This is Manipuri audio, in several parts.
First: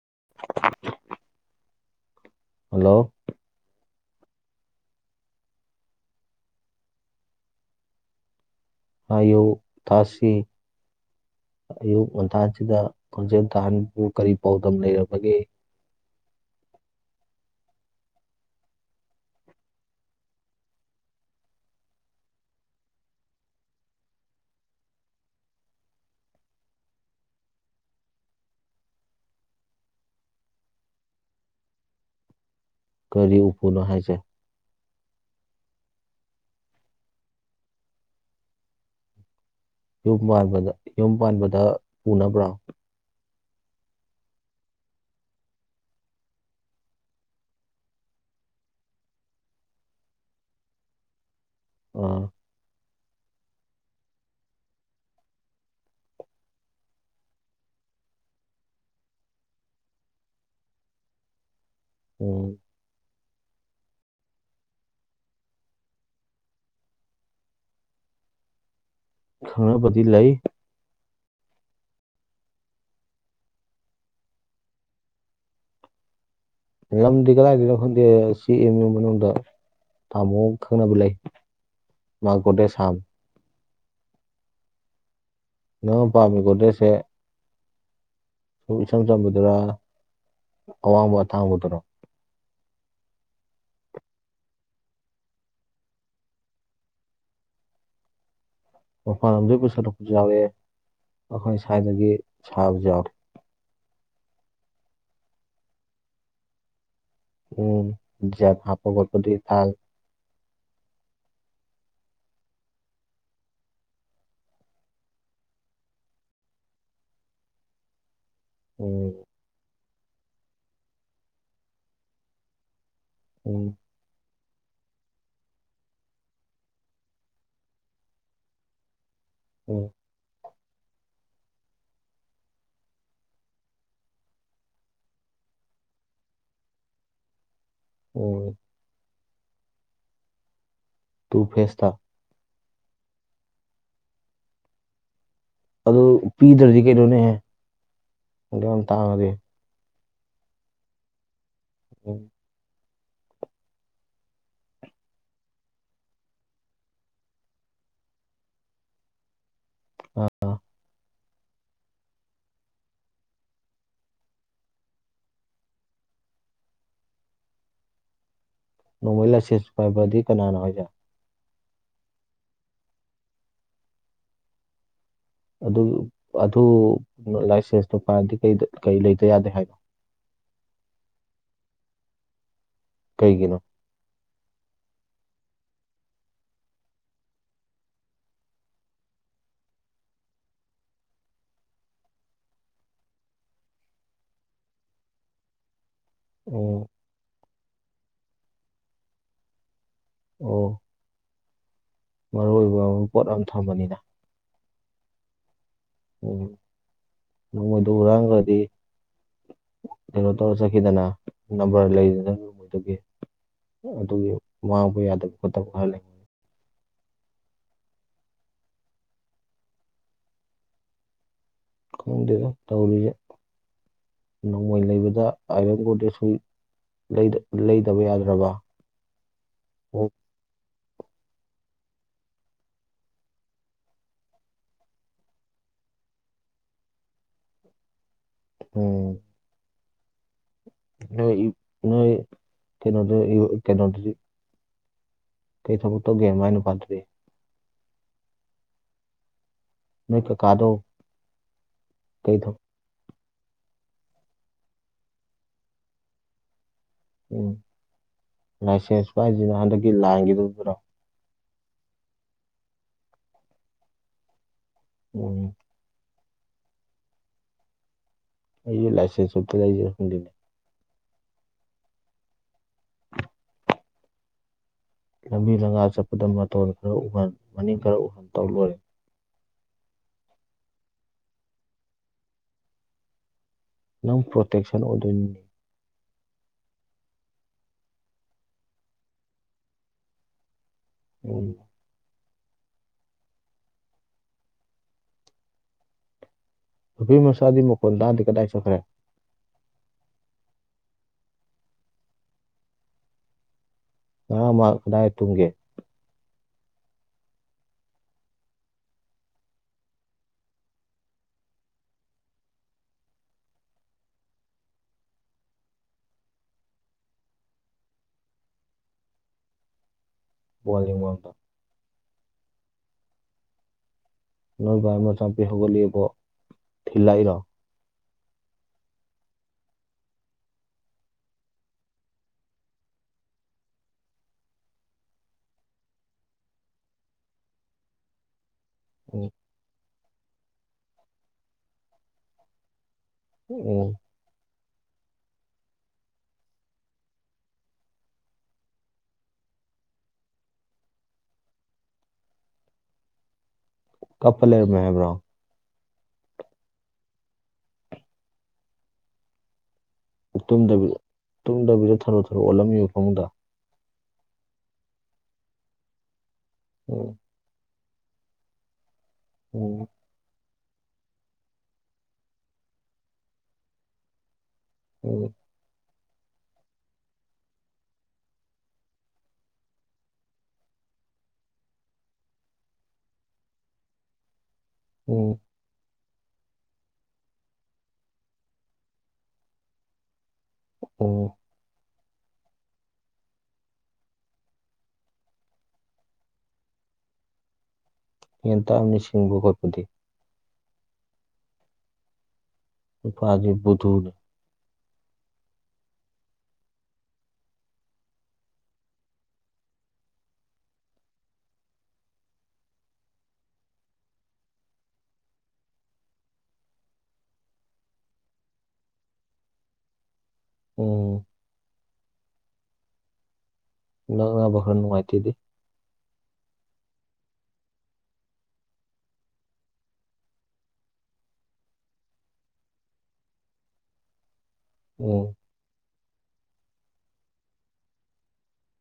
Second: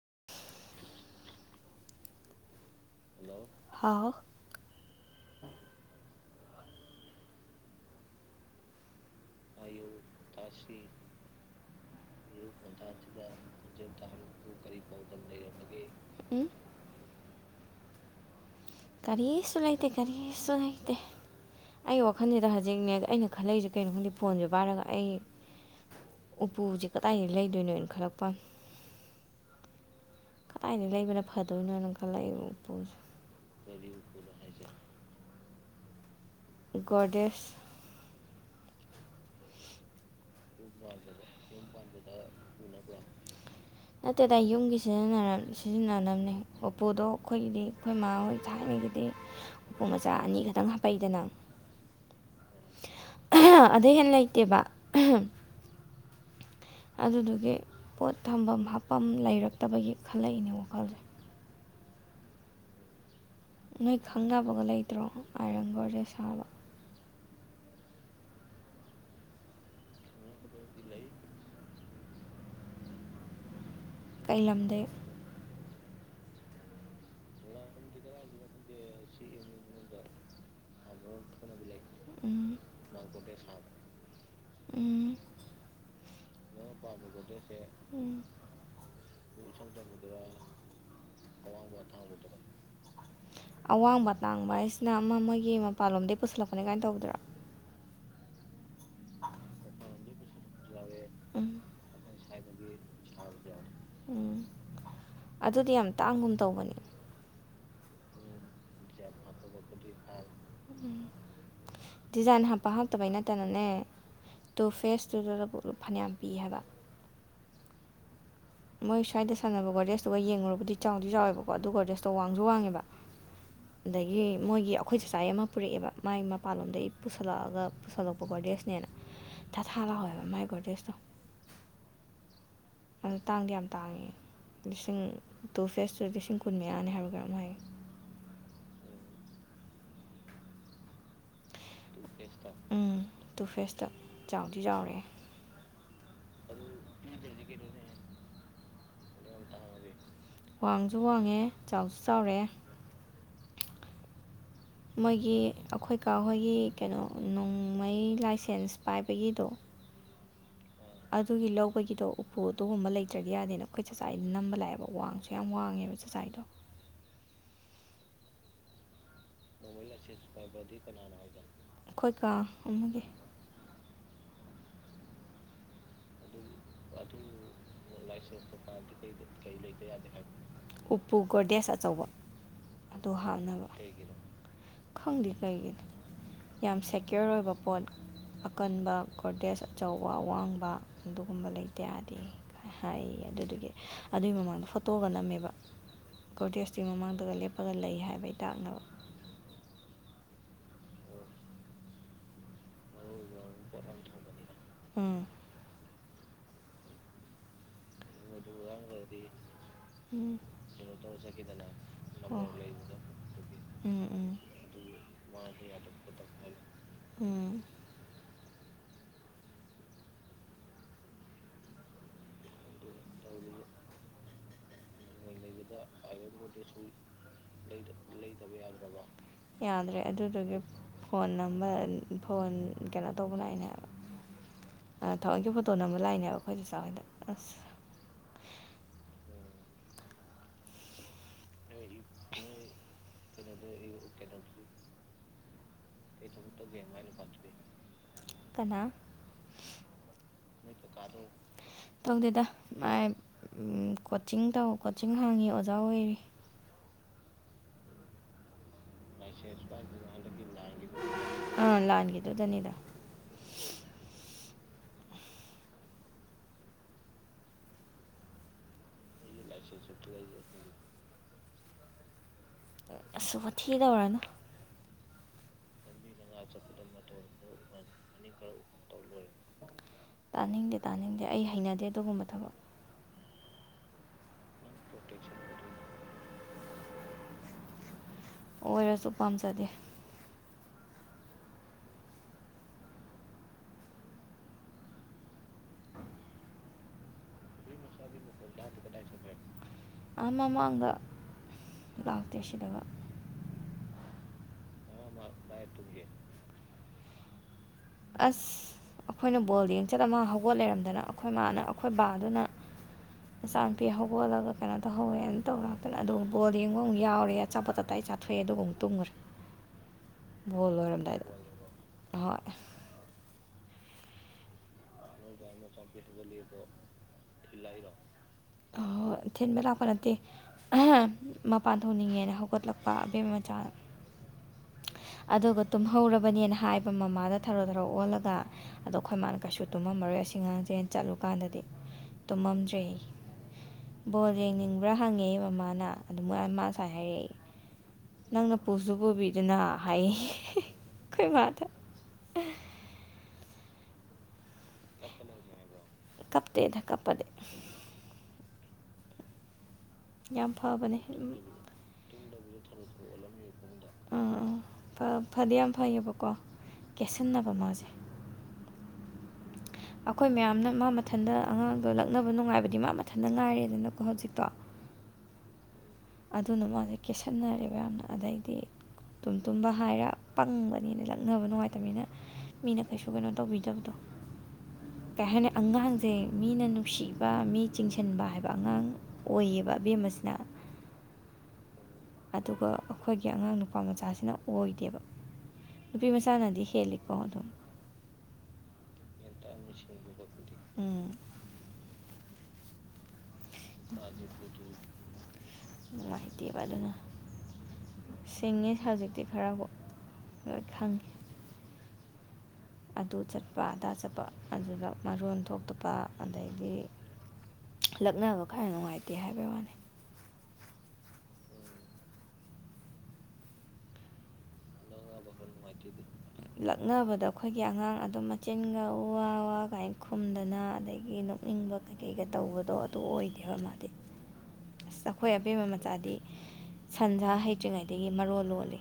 [inaudible] ꯍꯜꯂꯣ ꯍꯥꯥꯎ ꯍꯥꯏꯌꯨ ꯇꯥꯁꯤ ꯑꯌꯨꯛ ꯉꯟꯇꯥꯁꯤꯗ ꯈꯣꯟꯖꯦꯟ ꯇꯥꯍꯟꯕꯨ ꯀꯔꯤ ꯄꯥꯎꯗꯝ ꯂꯩꯔꯕꯒꯦ ꯎꯨꯝ ꯀꯔꯤꯁꯨ ꯂꯩꯇꯦ ꯀꯔꯤꯁꯨ ꯂꯩꯇꯦ ꯑꯩ ꯋꯥꯈꯟꯖꯤꯗ ꯍꯖꯤꯛꯅꯦ ꯑꯩꯅ ꯈꯜꯂꯛꯏꯖꯦ ꯀꯩꯅꯣ ꯈꯪꯗꯦ ꯐꯣꯟꯖꯦ ꯄꯥꯏꯔꯒ ꯑꯩ ꯎꯄꯨꯖꯦ ꯀꯗꯥꯏꯗꯩ ꯂꯩꯗꯣꯏꯅꯣꯟ ꯈꯜꯂꯛꯄꯥꯋꯥꯟ ꯀꯗꯥꯏꯗꯩ ꯂꯩꯕꯅ ꯐꯗꯣꯏꯅꯣꯅ ꯀꯜꯂꯛꯏ ꯎꯄꯨꯖꯦ ꯀꯔꯤ ꯎꯄꯨꯅꯣ ꯍꯥꯏꯖꯦ ꯒꯣꯔꯗꯦꯁ ꯌꯨꯝ ꯄꯥꯟꯕꯗ ꯌꯨꯝ ꯄꯥꯟꯕꯗ ꯄꯨꯅꯕ꯭ꯔꯥ [inaudible] ꯅꯠꯇꯦꯗ ꯌꯨꯝꯒꯤ ꯁꯤꯖꯤꯟꯅꯔꯝ ꯁꯤꯖꯤꯟꯅꯅꯕꯅꯦ ꯎꯞꯄꯨꯗꯣ ꯑꯩꯈꯣꯏꯒꯤꯗꯤ ꯑꯩꯈꯣꯏ ꯃꯥꯥꯍꯣꯏ ꯊꯥꯏꯅꯩꯒꯤ ꯗꯤ ꯎꯄꯨ ꯃꯆꯥ ꯑꯅꯤ ꯈꯛꯇꯪ ꯍꯥꯞꯄꯛꯏꯗꯅ ꯑꯥ ꯑꯍꯥ ꯑꯗꯩ ꯍꯦꯟꯅ ꯂꯩꯇꯦꯕ ꯑꯍꯥꯝ ꯑꯗꯨꯗꯨꯒꯤ ꯄꯣꯠ ꯊꯝꯐꯝ ꯍꯥꯞꯄꯝ ꯂꯩꯔꯛꯇꯕꯒꯤ ꯈꯜꯂꯛꯏꯅꯦ ꯋꯥꯈꯜꯖꯦ ꯎꯝ ꯅꯣꯏ ꯈꯪꯅꯕꯒ ꯂꯩꯇ꯭ꯔꯣ ꯑꯥꯏꯔꯟ ꯒꯣꯔꯗꯦꯁ ꯁꯥꯕ ꯈꯪꯅꯕꯗꯤ ꯂꯩ ꯂꯩ ꯀꯩ ꯂꯝꯗꯩ ꯂꯝꯗꯤ ꯀꯗꯥꯏꯗꯒꯤꯅꯣ ꯈꯪꯗꯦ ꯁꯤ ꯑꯦꯝ ꯎ ꯃꯅꯨꯡꯗ ꯇꯥꯝꯃꯣ ꯈꯪꯅꯕ ꯂꯩ ꯃꯥ ꯎꯝ ꯒꯣꯗ꯭ꯔꯦꯖ ꯍꯥꯝꯃꯤ [unintelligible] ꯎꯝ ꯅꯪꯅ ꯄꯥꯝꯃꯤ ꯒꯣꯔꯗꯦꯁ ꯁꯦ ꯒꯣꯔꯗꯦꯁ ꯁꯦ ꯎꯝ ꯁꯨꯝ ꯏꯆꯝ ꯆꯝꯕꯗꯨꯔꯥ ꯑꯋꯥꯡꯕ ꯑꯇꯥꯡꯕꯗꯨꯔꯣ ꯑꯋꯥꯡꯕ ꯑꯇꯥꯡꯕ ꯍꯥꯏꯁꯤꯅ ꯑꯃ ꯃꯣꯏꯒꯤ ꯃꯄꯥꯟꯂꯣꯝꯗꯒꯤ ꯄꯨꯁꯜꯂꯛꯄꯅꯦ ꯀꯥꯏꯅ ꯇꯧꯕꯗꯨꯔꯣ ꯃꯄꯥꯟ ꯂꯝꯗꯩ ꯄꯨꯁꯜꯂꯛꯄꯁꯨ ꯌꯥꯎꯏ ꯑꯩꯈꯣꯏ ꯎꯝ ꯁ꯭ꯋꯥꯏꯗꯒꯤ ꯁꯥꯕꯁꯨ ꯌꯥꯎꯋꯦ ꯎꯝ ꯑꯗꯨꯗꯤ ꯌꯥꯝ ꯇꯥꯡꯒꯨꯝ ꯇꯧꯕꯅꯤ ꯎꯝ ꯖꯤꯑꯥꯏꯞ ꯍꯥꯞꯄ ꯈꯣꯠꯄꯗꯤ ꯇꯥꯡꯏ ꯗꯤꯖꯥꯏꯟ ꯎꯝ ꯗꯤꯖꯥꯏꯟ ꯍꯥꯞꯄ ꯍꯥꯞꯇꯕꯩ ꯅꯠꯇꯅꯅꯦ ꯇꯨ ꯐꯦꯁ ꯇꯨꯗꯨꯗꯕꯨꯛ ꯐꯅꯌꯥꯝ ꯄꯤ ꯍꯥꯏꯕ ꯃꯣꯏ ꯎꯝ ꯁ꯭ꯋꯥꯏꯗ ꯁꯥꯟꯅꯕ ꯒꯣꯔꯗ꯭ꯔꯦꯖꯇꯨꯒ ꯌꯦꯡꯉꯨꯔꯕꯨꯗꯤ ꯆꯥꯎꯗꯤ ꯆꯥꯎꯋꯦꯕꯀꯣ ꯑꯗꯨ ꯒꯣꯔꯗ꯭ꯔꯦꯖꯇꯣ ꯋꯥꯡꯁꯨ ꯋꯥꯡꯉꯦꯕ ꯎꯝ ꯑꯗꯒꯤ ꯃꯣꯏꯒꯤ ꯑꯩꯈꯣꯏ ꯆꯥꯆꯥꯏ ꯑꯃ ꯄꯨꯔꯛꯑꯦꯕ ꯃꯥꯏ ꯃꯄꯥꯟꯂꯣꯝꯗꯒꯤ ꯄꯨꯁꯜꯂꯛ ꯑꯒ ꯄꯨꯁꯜꯂꯛꯄ ꯒꯣꯔꯗꯦꯁꯅꯦꯅ ꯊꯥ ꯊꯥ ꯎꯝ ꯂꯥꯎꯋꯦꯕ ꯃꯥꯏ ꯒꯣꯔꯗꯦꯁꯇꯣ ꯑꯗꯨ ꯇꯥꯡꯗꯤ ꯌꯥꯝ ꯇꯥꯡꯉꯦ ꯂꯤꯁꯤꯡ ꯇꯨ ꯐꯦꯁꯇꯨ ꯂꯤꯁꯤꯡ ꯀꯨꯟ ꯃꯌꯥꯅꯤ ꯍꯥꯏꯕ꯭ꯔ ꯀꯩꯅꯣꯝ ꯍꯥꯏꯌꯦ ꯑꯣ ꯇꯨ ꯐꯦꯁꯇꯣ ꯇꯨ ꯐꯦꯁꯇ ꯎꯝ ꯇꯨ ꯐꯦꯁꯇ ꯆꯥꯎꯗꯤ ꯆꯥꯎꯔꯦ ꯑꯗꯨ ꯄꯤꯗ꯭ꯔꯗꯤ ꯀꯩꯅꯣꯅꯦꯍꯦ ꯑꯗꯨꯛꯌꯥꯝ ꯇꯥꯡꯉꯗꯤ ꯋꯥꯡꯖꯨ ꯋꯥꯡꯉꯦ ꯆꯥꯎꯁꯨ ꯆꯥꯎꯔꯦ ꯃꯣꯏꯒꯤ ꯑꯩꯈꯣꯏ ꯀꯥ ꯍꯣꯏꯒꯤ ꯀꯩꯅꯣ ꯅꯣꯡꯃꯩ ꯂꯥꯏꯁꯦꯟꯁ ꯄꯥꯏꯕꯒꯤꯗꯣ ꯑꯥ ꯑꯥ ꯑꯗꯨꯒꯤ ꯂꯧꯕꯒꯤꯗꯣ ꯎꯞꯄꯨ ꯑꯗꯨꯒꯨꯝꯕ ꯂꯩꯇ꯭ꯔꯗꯤ ꯌꯥꯗꯦꯅ ꯑꯩꯈꯣꯏ ꯆꯥꯆꯥꯏ ꯅꯝꯕ ꯂꯥꯛꯑꯦꯕ ꯋꯥꯡ ꯌꯥꯝ ꯋꯥꯡꯉꯦꯕ ꯆꯥꯆꯥꯏꯗꯣ ꯅꯣꯡꯃꯩ ꯂꯥꯏꯁꯦꯟ ꯄꯥꯏꯕ ꯑꯗꯤ ꯀꯅꯥꯅꯣ ꯍꯥꯏꯁꯦ ꯑꯩꯈꯣꯏ ꯀꯥ ꯑꯃꯒꯤ ꯑꯗꯨ ꯑꯗꯨ ꯂꯥꯏꯁꯦꯟꯁꯇꯣ ꯄꯥꯏꯔꯗꯤ ꯀꯩꯗ ꯀꯩ ꯂꯩꯇ ꯌꯥꯗꯦ ꯍꯥꯏꯅꯣ ꯀꯌꯥꯗꯤ ꯍꯥꯏꯕ ꯎꯞꯄꯨ ꯒꯣꯔꯗꯦꯖ ꯑꯆꯧꯕ ꯑꯗꯨ ꯀꯩꯒꯤꯅꯣ ꯍꯥꯞꯅꯕ ꯀꯩꯒꯤꯅꯣ ꯈꯪꯗꯦ ꯀꯩꯒꯤꯅꯣ ꯌꯥꯝ ꯁꯦꯀ꯭ꯌꯣꯔ ꯑꯣꯏꯕ ꯄꯣꯠ ꯑꯀꯟꯕ ꯒꯣꯔꯗꯦꯖ ꯑꯆꯧꯕ ꯑꯋꯥꯡꯕ ꯑꯗꯨꯒꯨꯝꯕ ꯂꯩꯇ ꯌꯥꯗꯦꯌꯦ ꯍꯥꯏꯌꯦ ꯑꯗꯨꯗꯨꯒꯤ ꯑꯗꯨꯏ ꯃꯃꯥꯡꯗ ꯐꯣꯇꯣꯒ ꯅꯝꯃꯦꯕ ꯒꯣꯔꯗꯦꯖꯇꯨꯒꯤ ꯎꯝ ꯃꯃꯥꯡꯗꯒ ꯂꯦꯞꯄꯒ ꯂꯩ ꯍꯥꯏꯕꯩ ꯇꯥꯛꯅꯕ ꯑꯣ ꯃꯔꯨ ꯑꯣꯏꯕꯝ ꯄꯣꯠ ꯑꯝ ꯊꯝꯕꯅꯤꯗ ꯎꯝ ꯎꯝ ꯅꯣꯡꯃꯩꯗꯣ ꯍꯨꯔꯥꯟꯒ꯭ꯔꯗꯤ ꯀꯩꯅꯣ ꯎꯝ ꯇꯧꯔ ꯆꯠꯈꯤꯗꯅꯥ ꯅꯝꯕꯔ ꯂꯩꯗꯅ ꯑꯣ ꯅꯣꯡꯃꯩꯗꯨꯒꯤ ꯎꯝ ꯑꯗꯨꯒꯤ ꯎꯝ ꯃꯥꯡꯕ ꯌꯥꯗꯕ ꯈꯣꯠꯇꯕ ꯈꯔ ꯂꯩ ꯎꯝ ꯈꯪꯗꯦꯗ ꯇꯧꯔꯤꯖꯦ ꯅꯣꯡꯃꯩ ꯂꯩꯕ ꯃꯩ ꯂꯩꯕꯗ ꯑꯥꯏꯔꯟ ꯒꯣꯗ꯭ꯔꯦꯖꯁꯨ ꯂꯩꯗ꯭ꯔ ꯂꯩꯗꯕ ꯌꯥꯗ꯭ꯔꯕ ꯂꯩꯗ꯭ꯔꯕ ꯌꯥꯗ꯭ꯔꯕ ꯌꯥꯗ꯭ꯔꯦ ꯑꯗꯨꯗꯨꯒꯤ ꯐꯣꯟ ꯑꯃ ꯐꯣꯟ ꯀꯩꯅꯣ ꯇꯧꯕ ꯂꯥꯛꯏꯅꯦꯕ ꯑ ꯊꯋꯣꯏꯟꯀꯤ ꯐꯣꯇꯣ ꯅꯝꯕ ꯂꯥꯛꯏꯅꯦꯕ ꯑꯈꯣꯏ ꯆꯥꯆꯥ ꯍꯣꯏꯗ ꯑꯁ ꯑꯣ ꯅꯣꯏ ꯏ ꯅꯣꯏ ꯀꯩꯅꯣꯗꯣ ꯏ ꯀꯩꯅꯣꯗꯗꯤ ꯀꯩ ꯊꯕꯛ ꯀꯩ ꯃꯥꯏ ꯊꯕꯛ ꯇꯧꯒꯦ ꯅꯨꯄꯥꯗꯨꯗꯤ ꯃꯥꯏ ꯅꯨꯄꯥꯗꯨꯗꯤ ꯀꯅꯥ ꯅꯣꯏ ꯀꯀꯥꯗꯣ ꯅꯣꯏ ꯀꯀꯥꯗꯣ ꯀꯩ ꯇꯧꯗꯦꯗꯥ ꯊꯕꯛ ꯃꯥꯏ ꯎꯝ ꯀꯣꯆꯤꯡ ꯇꯧ ꯀꯣꯆꯤꯡ ꯍꯥꯡꯉꯤ ꯑꯣꯖꯥ ꯑꯣꯏꯔꯤ ꯎꯝ ꯂꯥꯏꯁꯦꯟꯁ ꯄꯥꯏꯖꯤꯅ ꯍꯟꯗꯛꯀꯤ ꯂꯥꯟꯒꯤꯗꯨꯗꯔꯣ ꯑ ꯂꯥꯟꯒꯤꯗꯨꯗꯅꯤꯗꯥ ꯎꯝ ꯑꯩꯖꯨ ꯂꯥꯏꯁꯦꯟꯁ ꯑꯝꯇ ꯂꯩꯖꯤꯔ ꯈꯪꯗꯦꯅꯦ ꯑꯁ ꯋꯥꯊꯤ ꯇꯧꯔꯅꯨ ꯂꯝꯕꯤ ꯂꯪꯒꯥꯥꯡ ꯆꯠꯄꯗ ꯃꯇꯣꯟ ꯈꯔ ꯎꯍꯟ ꯃꯅꯤꯡ ꯈꯔ ꯎꯍꯟ ꯇꯧ ꯂꯣꯏꯔꯦ ꯇꯥꯅꯤꯡꯗꯦ ꯇꯥꯅꯤꯡꯗꯦ ꯑꯩ ꯍꯩꯅꯗꯦ ꯑꯗꯨꯒꯨꯝꯕ ꯊꯕꯛ ꯅꯪ ꯄ꯭ꯔꯣꯇꯦꯛꯁꯟ ꯑꯣꯏꯗꯣꯏꯅꯤꯅꯦ ꯑꯣꯏꯔꯖꯨ ꯄꯥꯝꯖꯗꯦ ꯎꯝ ꯅꯨꯄꯤꯃꯆꯥꯗꯤ ꯃꯈꯣꯟ ꯇꯥꯗꯦ ꯀꯗꯥꯏ ꯆꯠꯈꯔꯦ ꯑꯥ ꯃꯃꯥꯡꯗ ꯂꯥꯛꯇꯦ ꯁꯤꯗꯒ ꯉꯔꯥꯡ ꯃꯥ ꯀꯗꯥꯏ ꯇꯨꯝꯒꯦ ꯇꯨꯝꯒꯦ ꯑꯁ ꯑꯈꯣꯏꯅ ꯕꯣꯜ ꯌꯦꯡ ꯆꯠꯂ ꯃꯥ ꯍꯧꯒꯠ ꯂꯩꯔꯝꯗꯅ ꯑꯈꯣꯏ ꯃꯥꯅ ꯑꯈꯣꯏꯕꯥꯗꯨꯅ ꯃꯆꯥꯅꯨꯨꯄꯤ ꯍꯧꯒꯣꯠꯂꯒ ꯀꯩꯅꯣ ꯇꯧꯍꯧꯑꯦꯅ ꯇꯧꯔꯥꯛꯇꯅ ꯑꯗꯨꯒ ꯕꯣꯜ ꯌꯦꯡꯕ ꯑꯃꯨꯛ ꯌꯥꯎꯔꯦ ꯑꯆꯥꯄꯣꯠ ꯇꯞ ꯇꯥꯏ ꯆꯥ ꯊꯣꯛꯑꯦ ꯑꯗꯨꯒ ꯑꯃꯨꯛ ꯇꯨꯝꯒꯔꯦ ꯕꯣꯜ ꯂꯣꯏꯔꯝꯗꯥꯏꯗ ꯑꯍꯣꯏ ꯅꯣꯏ ꯕꯥ ꯃꯆꯥꯅꯨꯄꯤ ꯍꯧꯒꯠꯂꯦꯕꯣ ꯊꯤꯜꯂꯛꯏꯔꯣ ꯊꯤꯂꯛꯏꯔꯣ ꯑꯍꯣꯏ ꯊꯤꯟꯕ ꯂꯥꯛꯄ ꯅꯠꯇꯦ ꯑꯍꯥ ꯃꯄꯥꯟ ꯊꯣꯛꯅꯤꯡꯉꯦꯅ ꯍꯧꯒꯠꯂꯛꯄ ꯑꯕꯦꯝꯃ ꯃꯆꯥ ꯑꯗꯨꯒ ꯇꯨꯝꯍꯧꯔꯕꯅꯦꯅ ꯍꯥꯏꯕ ꯃꯃꯥꯗ ꯊꯔꯣ ꯊꯔꯣ ꯑꯣꯜꯂꯒ ꯑꯗꯣ ꯈꯣꯏ ꯎꯝ ꯃꯥꯅ ꯀꯩꯁꯨ ꯇꯨꯝꯃꯝꯃꯔꯣꯏ ꯑꯁꯤ ꯉꯥꯡꯖꯦꯅ ꯆꯠꯂꯨꯀꯥꯟꯗꯗꯤ ꯇꯨꯝꯃꯝꯗ꯭ꯔꯦ ꯎꯝ ꯕꯣꯜ ꯌꯦꯡꯅꯤꯡꯕ꯭ꯔ ꯍꯪꯉꯦꯌꯦ ꯃꯃꯥꯅ ꯑꯗꯨ ꯃꯣꯏ ꯑꯃ ꯁꯥꯏ ꯍꯥꯏꯔꯛꯑꯦ ꯅꯪꯅ ꯄꯨꯁꯨ ꯄꯨꯕꯤꯗꯅ ꯍꯥꯏꯌꯦ ꯈꯣꯏ ꯃꯥꯗ ꯀꯞꯄ ꯂꯩꯔꯝꯃꯦ ꯍꯥꯏꯕ꯭ꯔꯣ ꯀꯞꯇꯦꯗ ꯀꯞꯄꯗꯤ ꯌꯥꯝ ꯐꯕꯅꯦ ꯎꯝ ꯊꯥꯡꯗꯕꯤꯌꯣ ꯊꯔꯣ ꯊꯔꯣ ꯑꯣꯠꯂꯝꯃꯤꯕ ꯐꯃꯨꯡꯗ ꯑꯥ ꯑꯥ ꯐ ꯐꯗꯤ ꯌꯥꯝ ꯐꯩꯌꯦꯕꯀꯣ ꯎꯝ ꯀꯦꯁꯟꯅꯕ ꯃꯥꯖꯦ ꯑꯣ ꯑꯈꯣꯏ ꯃꯌꯥꯝꯅ ꯃꯥ ꯃꯊꯟꯗ ꯑꯉꯥꯡꯗꯣ ꯂꯛꯅꯕ ꯅꯨꯡꯉꯥꯏꯕꯗꯤ ꯃꯥ ꯃꯊꯟꯗ ꯉꯥꯏꯔꯦꯗꯅꯀꯣ ꯍꯧꯖꯤꯛꯇꯣ ꯎꯝ ꯑꯗꯨꯅ ꯃꯥꯖꯦ ꯀꯦꯁꯟꯅꯔꯦꯕ ꯌꯥꯝꯅ ꯑꯗꯩꯗꯤ ꯇꯨꯝꯇꯨꯝꯕ ꯍꯥꯏꯔ ꯄꯪꯕꯅꯤꯅ ꯂꯛꯅꯕ ꯅꯨꯡꯉꯥꯏꯇꯝꯅꯤꯅ ꯃꯤꯅ ꯀꯩꯁꯨ ꯀꯩꯅꯣ ꯇꯧꯕꯤꯗꯕꯗꯣ ꯀꯩ ꯎꯝ ꯍꯥꯏꯅꯤ ꯑꯉꯥꯡꯖꯦ ꯃꯤꯅ ꯅꯨꯡꯁꯤꯕ ꯃꯤ ꯆꯤꯡꯁꯟꯕ ꯍꯥꯏꯕ ꯑꯉꯥꯡ ꯑꯣꯏꯌꯦꯕ ꯑꯕꯦꯝꯃꯥꯁꯤꯅ ꯑꯣ ꯑꯗꯨꯒ ꯑꯈꯣꯏꯒꯤ ꯑꯉꯥꯡ ꯅꯨꯄꯥ ꯃꯆꯥꯁꯤꯅ ꯑꯣꯏꯗꯦꯕ ꯅꯨꯨꯄꯤ ꯃꯆꯥꯅꯗꯤ ꯍꯦꯜꯂꯤ ꯀꯣ ꯑꯗꯨꯝ ꯍꯦꯟ ꯇꯥꯝꯅꯤꯁꯤ [unintelligible] ꯎꯝ ꯅꯨꯄꯥꯗꯤ ꯕꯨꯠ [unintelligible] ꯅꯨꯡꯉꯥꯏꯇꯦꯕ ꯑꯗꯨꯅ ꯁꯤꯡꯉꯦ ꯍꯧꯖꯤꯛꯇꯤ ꯈꯔꯕꯨ ꯂꯣꯏ ꯈꯪꯉꯦ ꯑꯗꯨ ꯆꯠꯄ ꯑꯗꯥ ꯆꯠꯄ ꯑꯗꯨꯗ ꯃꯔꯣꯟ ꯊꯣꯛꯇꯄ ꯑꯗꯩꯗꯤ ꯂꯛꯅꯕ ꯈꯔ ꯅꯨꯡꯉꯥꯏꯇꯦ ꯍꯥꯏꯕꯩ ꯋꯥꯅꯤ ꯎꯝ ꯂꯛꯅꯕ ꯈꯔ ꯅꯨꯡꯉꯥꯏꯇꯦꯗꯤ ꯅꯨꯡꯉꯥꯏꯇꯦꯗꯤ ꯂꯛꯅꯕꯗ ꯑꯩꯈꯣꯏꯒꯤ ꯑꯉꯥꯡ ꯑꯗꯨꯝ ꯃꯆꯤꯟꯒ ꯎꯋꯥ ꯎꯋꯥ ꯀꯥꯏ ꯈꯨꯝꯗꯅ ꯑꯗꯒꯤ ꯅꯤꯡꯕ ꯀꯩꯀꯩꯒ ꯇꯧꯕꯗꯣ ꯑꯗꯨ ꯑꯣꯏꯗꯦꯕ ꯃꯥꯗꯤ꯫ ꯑꯁ ꯑꯩꯈꯣꯏ ꯎꯝ ꯑꯕꯦꯝꯃꯥ ꯃꯆꯥꯗꯤ ꯁꯟꯁꯥ ꯍꯩꯇ꯭ꯔꯤꯉꯩꯗꯒꯤ ꯃꯔꯣꯜ ꯂꯣꯜꯂꯦ꯫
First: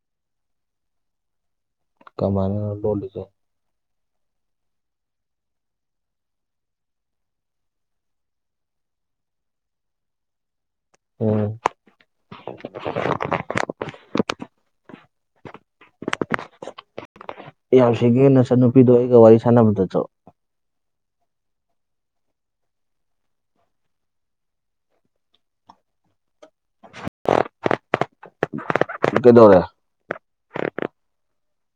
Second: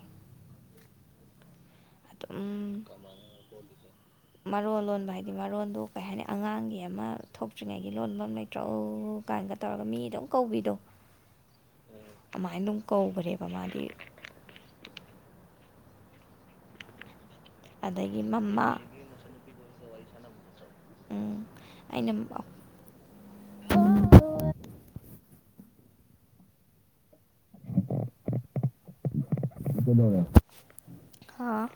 ꯀꯃꯥꯏꯅꯅꯣ ꯂꯣꯜꯂꯤꯖꯦ꯫ [inaudible] ꯃꯔꯣꯟ ꯂꯣꯟꯕ ꯍꯥꯏꯗꯤ ꯃꯔꯣꯟꯗꯣ ꯀꯩ ꯍꯥꯏꯅꯤ ꯑꯉꯥꯡꯒꯤ ꯑꯃ ꯊꯣꯛꯇ꯭ꯔꯤꯉꯩꯒꯤ ꯂꯣꯟꯕꯝ ꯂꯩꯇ꯭ꯔꯣ ꯑꯧ ꯀꯥꯏꯟꯒ ꯇꯧꯔꯒ ꯃꯤ ꯑꯗꯨꯝ ꯀꯧꯕꯤꯗꯣ ꯎꯝ ꯑꯃꯥꯏꯟ ꯑꯗꯨꯝ ꯀꯧꯒ꯭ꯔꯦꯕ ꯃꯥꯗꯤ꯫ ꯌꯥꯝ ꯑꯗꯒꯤ ꯁꯤꯡꯒꯦ ꯃꯃꯥ ꯅꯆꯟꯅꯨꯄꯤꯗꯣ ꯑꯩꯒ ꯋꯥꯔꯤ ꯁꯥꯟꯅꯕꯗꯖꯣ꯫ ꯎꯝ ꯑꯩꯅ [unintelligible] ꯀꯩꯗꯧꯔꯦ꯫ [unintelligible] ꯍꯥꯥ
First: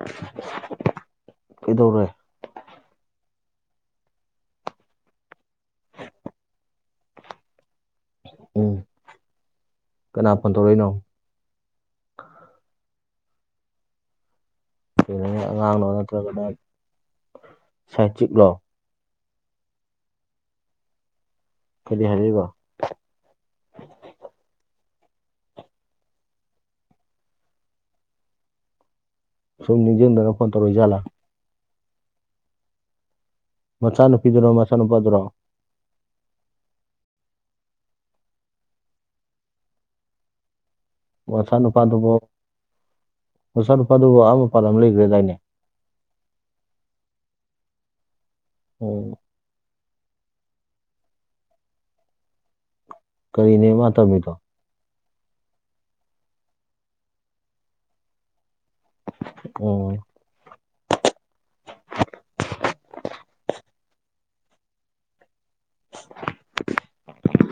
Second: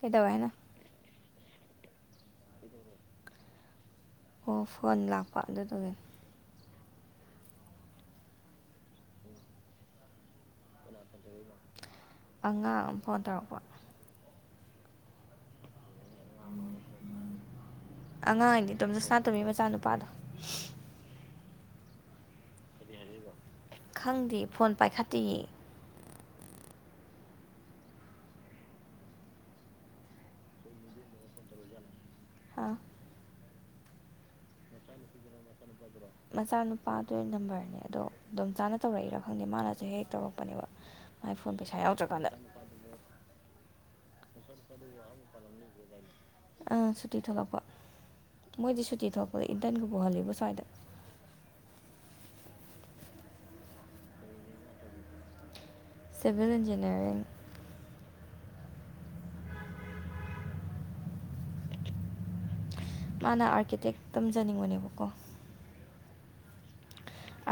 ꯀꯩꯗꯧꯋꯦ ꯍꯥꯏꯅꯣ ꯀꯩꯗꯧꯔꯦ꯫ ꯑꯣ ꯐꯣꯟ ꯂꯥꯛꯄ ꯑꯗꯨꯗꯨꯒꯤ [inaudible] ꯎꯝ ꯀꯅꯥ ꯐꯣꯟ ꯇꯧꯔꯛꯏꯅꯣ꯫ ꯑꯉꯥꯡ ꯑꯃ ꯐꯣꯟ ꯇꯧꯔꯛꯄ꯫ ꯀꯩꯅꯣꯅꯦ ꯑꯉꯥꯡꯅꯣ ꯅꯠꯇ꯭ꯔꯒꯅ ꯁꯥꯏꯡꯆꯤꯛꯂꯣ꯫ ꯗꯣꯝꯆꯥ ꯁꯅꯥꯇꯣꯃꯤ ꯃꯆꯥꯅꯨꯄꯥꯗꯣ꯫ ꯀꯔꯤ ꯍꯥꯏꯔꯛꯏꯕ꯫ ꯈꯪꯗꯦ ꯐꯣꯟ ꯄꯥꯏꯈꯠꯇꯤꯌꯦ꯫ ꯁꯨꯝ ꯅꯤꯡꯖꯤꯡꯗꯅ ꯐꯣꯟ ꯇꯧꯔꯛꯏ ꯖꯥꯠꯂ꯫ ꯍꯥꯥ ꯃꯆꯥ ꯅꯨꯄꯤꯗꯨꯔꯣ ꯃꯆꯥ ꯅꯨꯄꯥꯗꯨꯔꯣ꯫ ꯃꯆꯥꯅꯨꯄꯥ ꯗꯣꯏ ꯅꯝꯕꯔꯅꯦ ꯑꯗꯣ ꯗꯨꯝꯆꯥꯅ ꯇꯧꯔꯛꯏꯔ ꯈꯪꯗꯦ ꯃꯥꯅꯁꯨ ꯍꯦꯛ ꯇꯧꯔꯛꯄꯅꯦꯕ꯫ ꯃꯥꯏ ꯐꯣꯟ ꯄꯩꯁꯥ ꯌꯥꯎꯗ꯭ꯔꯀꯥꯟꯗ꯫ ꯃꯆꯥ ꯅꯨꯄꯥꯗꯨꯕꯨ ꯑꯥ ꯃꯄꯥꯜ ꯂꯝ ꯂꯩꯒ꯭ꯔꯦꯗꯥꯏꯅꯦ꯫ ꯑꯥ ꯁꯨꯇꯤ ꯊꯣꯛꯂꯛꯄ ꯃꯣꯏꯗꯤ ꯁꯨꯇꯤ ꯑꯣ ꯊꯣꯛꯄꯗ ꯏꯟꯇꯟꯒ ꯄꯨꯍꯜꯂꯤꯕꯣ ꯁ꯭ꯋꯥꯏꯗ꯫ ꯀꯔꯤꯅꯦ ꯃꯥ ꯇꯝꯃꯤꯗꯣ꯫ Civil engineering. ꯑꯣ꯫ ꯃꯥꯅ ꯑꯥꯔꯀꯤꯇꯦꯛ ꯇꯝꯖꯅꯤꯡꯕꯅꯦꯕꯀꯣ꯫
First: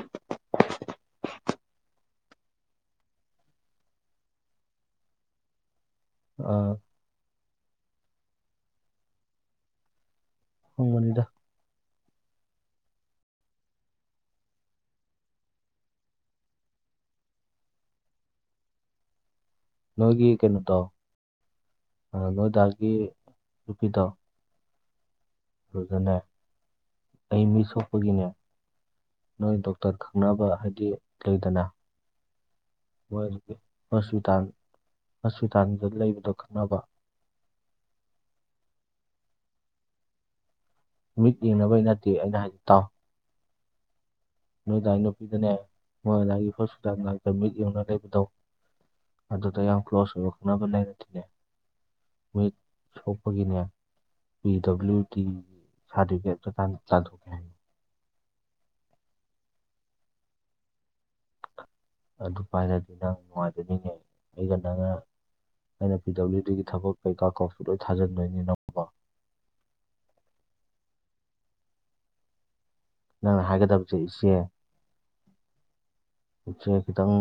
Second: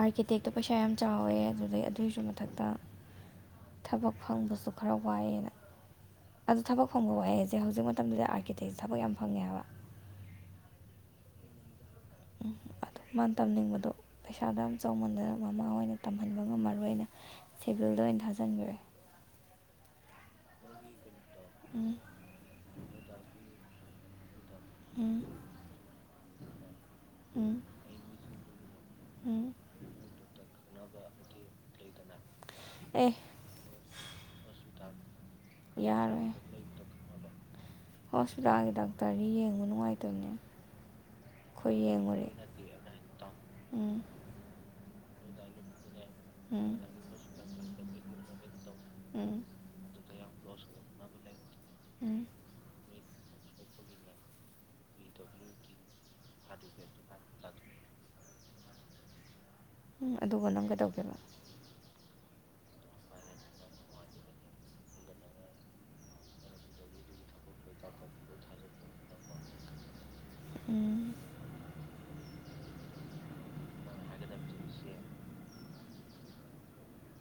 ꯑꯥꯔꯀꯤꯇꯦꯛꯇꯣ ꯄꯩꯁꯥ ꯌꯥꯝ ꯆꯥꯎꯋꯦ ꯑꯗꯨꯗꯩ ꯑꯗꯨꯏꯁꯨ ꯃꯊꯛꯇ꯫ ꯊꯕꯛ ꯐꯪꯕꯁꯨ ꯈꯔ ꯋꯥꯏꯌꯦꯅ꯫ ꯑꯗꯨ ꯑꯥ ꯊꯕꯛ ꯐꯪꯕ ꯋꯥꯌꯦ ꯍꯥꯖꯦ ꯍꯧꯖꯤꯛ ꯃꯇꯝꯗ ꯑꯥꯔꯀꯤꯇꯦꯛꯁ ꯊꯕꯛ ꯌꯥꯝ ꯐꯪꯉꯦ ꯍꯥꯏꯕ꯫ ꯐꯪꯕꯅꯤꯗ꯫ ꯎꯝ ꯑꯗꯣ ꯃꯥ ꯇꯝꯅꯤꯡꯕꯗꯣ꯫ ꯄꯩꯁꯥꯗꯣ ꯌꯥꯝ ꯆꯥꯎꯧꯃꯟꯗꯅ ꯃꯃꯥ ꯑꯣꯏꯅ ꯇꯝꯍꯟꯕ ꯉꯝꯃꯔꯣꯏꯅ ꯁꯦꯚꯤꯜꯗ ꯑꯣꯏꯅ ꯊꯥꯖꯤꯟꯒꯔꯦ꯫ ꯅꯣꯏꯒꯤ ꯀꯩꯅꯣꯗꯣ ꯎꯝ ꯅꯣꯏꯗꯥꯒꯤ ꯅꯨꯨꯄꯤ ꯗꯣ ꯎꯝ꯫ ꯑꯗꯨꯗꯅꯦ ꯑꯩ ꯎꯝ ꯃꯤꯠ ꯁꯣꯛꯄꯒꯤꯅꯦ꯫ ꯎꯝ ꯅꯣꯏ ꯗꯣꯛꯇꯔ ꯈꯪꯅꯕ ꯍꯥꯏꯗꯤ ꯂꯩꯗꯅ ꯑꯦ ꯃꯣꯏ ꯍꯣꯁꯄꯤꯇꯥꯜ ꯍꯣꯁꯄꯤꯇꯥꯜꯗ ꯌꯥꯔꯣꯏ ꯂꯩꯕꯗꯣ ꯈꯪꯅꯕ꯫ ꯍꯣꯁꯄꯤꯇꯥꯜꯒꯤ ꯗꯥꯛꯇꯔꯗꯤ ꯌꯦꯡꯕ ꯅꯨꯡꯉꯥꯏꯇꯕꯅꯦ꯫ ꯃꯤꯠ ꯑꯩꯈꯣꯏ ꯌꯦꯡꯅꯕꯩ ꯅꯠꯇꯦ ꯌꯦꯡꯉꯨꯔꯦ ꯑꯩꯅ ꯍꯥꯏꯗꯤ ꯇꯥꯎ꯫ ꯎꯝ꯫ ꯅꯣꯏꯗꯥꯏ ꯅꯨꯄꯤꯗꯅꯦ ꯃꯣꯏ ꯑꯗꯥꯏꯒꯤ ꯎꯝ ꯍꯣꯁꯄꯤꯇꯥꯜ ꯉꯥꯡꯇ ꯃꯤ ꯌꯧꯅ ꯂꯩꯕꯗꯣ ꯎꯝ ꯑꯗꯨꯗ ꯌꯥꯝ ꯀ꯭ꯂꯣꯖ ꯑꯣꯏꯕ ꯈꯪꯅꯕ ꯂꯩꯔꯗꯤꯅꯦ ꯎꯝ ꯃꯤꯠ ꯁꯣꯛꯄꯒꯤꯅꯦ ꯄꯤ ꯗꯕ꯭ꯂꯤꯎꯇꯤ ꯁꯔꯇꯤꯐꯤꯀꯦꯠꯇꯨ ꯇꯥꯟ ꯇꯥꯟꯊ ꯎꯝ ꯑꯗꯨꯒ ꯅꯪ ꯀꯩꯗꯧꯒꯦꯕ ꯑꯗꯨ ꯄꯥꯏꯔꯗꯤ ꯅꯪ ꯅꯨꯡꯉꯥꯏꯗꯨꯅꯤꯡꯅꯦ ꯑꯩꯒ ꯅꯪꯅ ꯑꯩꯅ ꯄꯤ ꯗꯕ꯭ꯂꯤꯎꯇꯤꯒꯤ ꯊꯕꯛ ꯀꯩꯀꯥ ꯀꯥꯎꯁꯨ ꯂꯣꯏ ꯊꯥꯖꯤꯟꯗꯣꯏꯅꯤ ꯅꯪ ꯎꯝ ꯅꯪꯅ ꯍꯥꯏꯒꯗꯕꯁꯦ ꯏꯆꯦ ꯏꯆꯦ ꯈꯤꯇꯪ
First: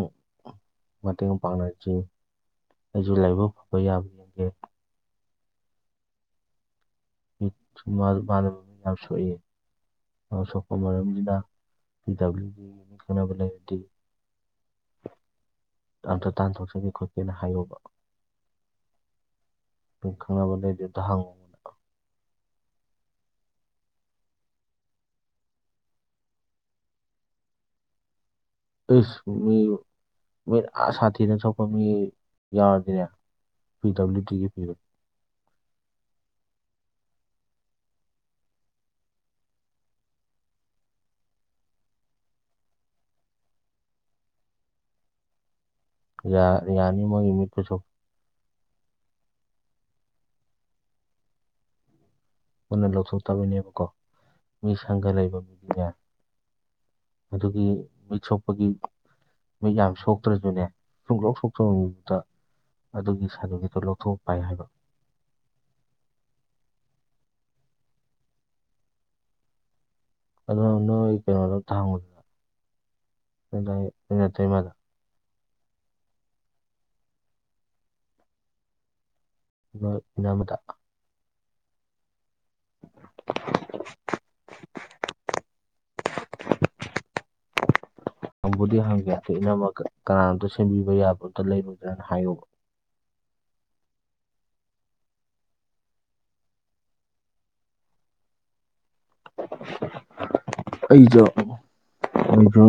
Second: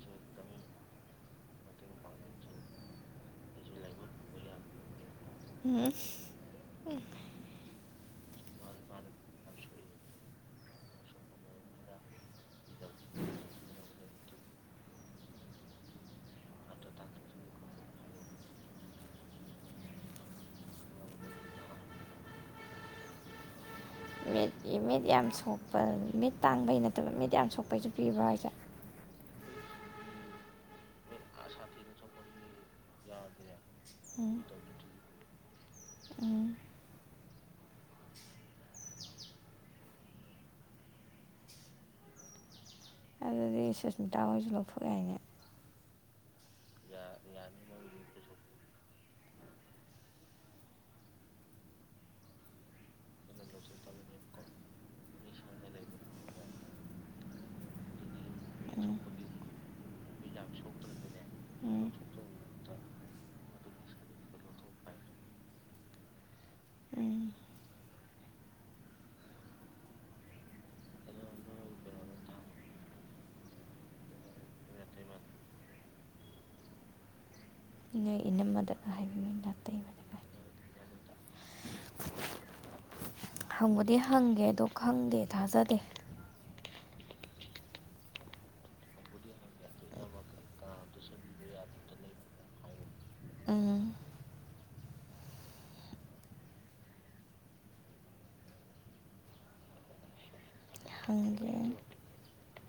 ꯃꯇꯦꯡ ꯄꯥꯡꯅꯁꯤ ꯑꯩꯁꯨ ꯂꯥꯏꯕꯛ ꯐꯕ ꯌꯥꯕ ꯌꯦꯡꯒꯦ ꯎꯝ ꯁꯨꯝ ꯃꯗꯨ ꯃꯗꯨ ꯌꯥꯝ ꯁꯣꯛꯏ ꯃꯥ ꯁꯣꯛꯄ ꯃꯔꯝꯁꯤꯅ ꯄꯤ ꯗꯕ꯭ꯂꯤ ꯒꯤ ꯃꯤ ꯈꯪꯅꯕ ꯂꯩꯇꯤ ꯑꯝꯇ ꯇꯥꯟꯊꯣꯛꯆꯒꯦ ꯈꯣꯠꯀꯦꯅ ꯍꯥꯏꯌꯣꯕ ꯑꯗꯨ ꯈꯪꯅꯕ ꯂꯩꯔꯗꯤ ꯑꯝꯇ ꯍꯪꯉꯣ ꯃꯤꯠ ꯃꯤꯠ ꯌꯥꯝ ꯁꯣꯛꯄ ꯃꯤꯠ ꯇꯥꯡꯕꯩ ꯅꯠꯇꯕ ꯃꯤꯠ ꯌꯥꯝ ꯁꯣꯛꯄꯩꯁꯨ ꯄꯤꯕ꯭ꯔꯣ ꯍꯥꯏꯁꯦ ꯏꯁ ꯃꯤ ꯃꯤꯠ ꯑꯥ ꯁꯥꯊꯤꯅ ꯁꯣꯛꯄ ꯃꯤ ꯌꯥꯎꯔꯗꯤꯅꯦ ꯄꯤ ꯎꯝ ꯗꯕꯂꯤꯌꯨꯇꯤꯒꯤ ꯄꯤꯕꯟ ꯎꯝ ꯑꯗꯨꯗꯤ ꯑꯩ ꯁꯨꯁꯃꯤꯇꯥ ꯍꯣꯏꯁꯨ ꯂꯧꯊꯣꯛ ꯌꯥꯏꯅꯦ ꯌꯥ ꯌꯥꯅꯤ ꯃꯣꯏꯒꯤ ꯃꯤꯠꯇꯨꯁꯨ ꯄꯨꯟꯅ ꯂꯧꯊꯣꯛꯇꯕꯩꯅꯦꯕꯀꯣ ꯃꯤ ꯁꯪꯒ ꯂꯩꯕ ꯃꯤꯗꯤꯅꯦ ꯑꯗꯨꯒꯤ ꯃꯤꯠ ꯁꯣꯛꯄꯒꯤ ꯎꯝ ꯃꯌꯥꯝ ꯁꯣꯛꯇ꯭ꯔꯁꯨꯅꯦ ꯁꯨꯡꯂꯥꯎ ꯁꯣꯛꯇꯕ ꯎꯝ ꯃꯤꯛꯇ ꯑꯗꯨꯒꯤ ꯁꯥꯔꯇꯤꯐꯤꯒꯦꯠꯗꯣ ꯂꯧꯊꯣꯛ ꯄꯥꯏ ꯍꯥꯏꯕ ꯎꯝ ꯑꯗꯨꯅ ꯅꯣꯏ ꯀꯩꯅꯣꯗꯣ ꯇ ꯍꯪꯕꯨꯗꯅ ꯅꯣꯏꯗꯥꯏ ꯅꯣꯏ ꯅꯠꯇꯩꯃꯗ ꯅꯣꯏ ꯏꯅꯝꯃꯗ ꯅꯣꯏ ꯏꯅꯝꯃꯗ ꯍꯪꯕꯗꯤ ꯍꯪꯒꯦ ꯑꯗꯣ ꯈꯪꯗꯦ ꯊꯥꯖꯗꯦ [inaudible] ꯍꯪꯕꯨꯗꯤ ꯍꯪꯒꯦ ꯑꯗꯨ ꯏꯅꯝꯃꯒ ꯀꯅꯥꯝꯇ ꯁꯦꯝꯕꯤꯕ ꯌꯥꯕ ꯑꯝꯇ ꯂꯩꯔꯣꯏꯗ꯭ꯔꯥꯅ ꯍꯥꯏꯌꯣꯕ ꯎꯝ ꯑꯩꯖꯣ ꯍꯪꯒꯦ ꯑꯩꯗꯣ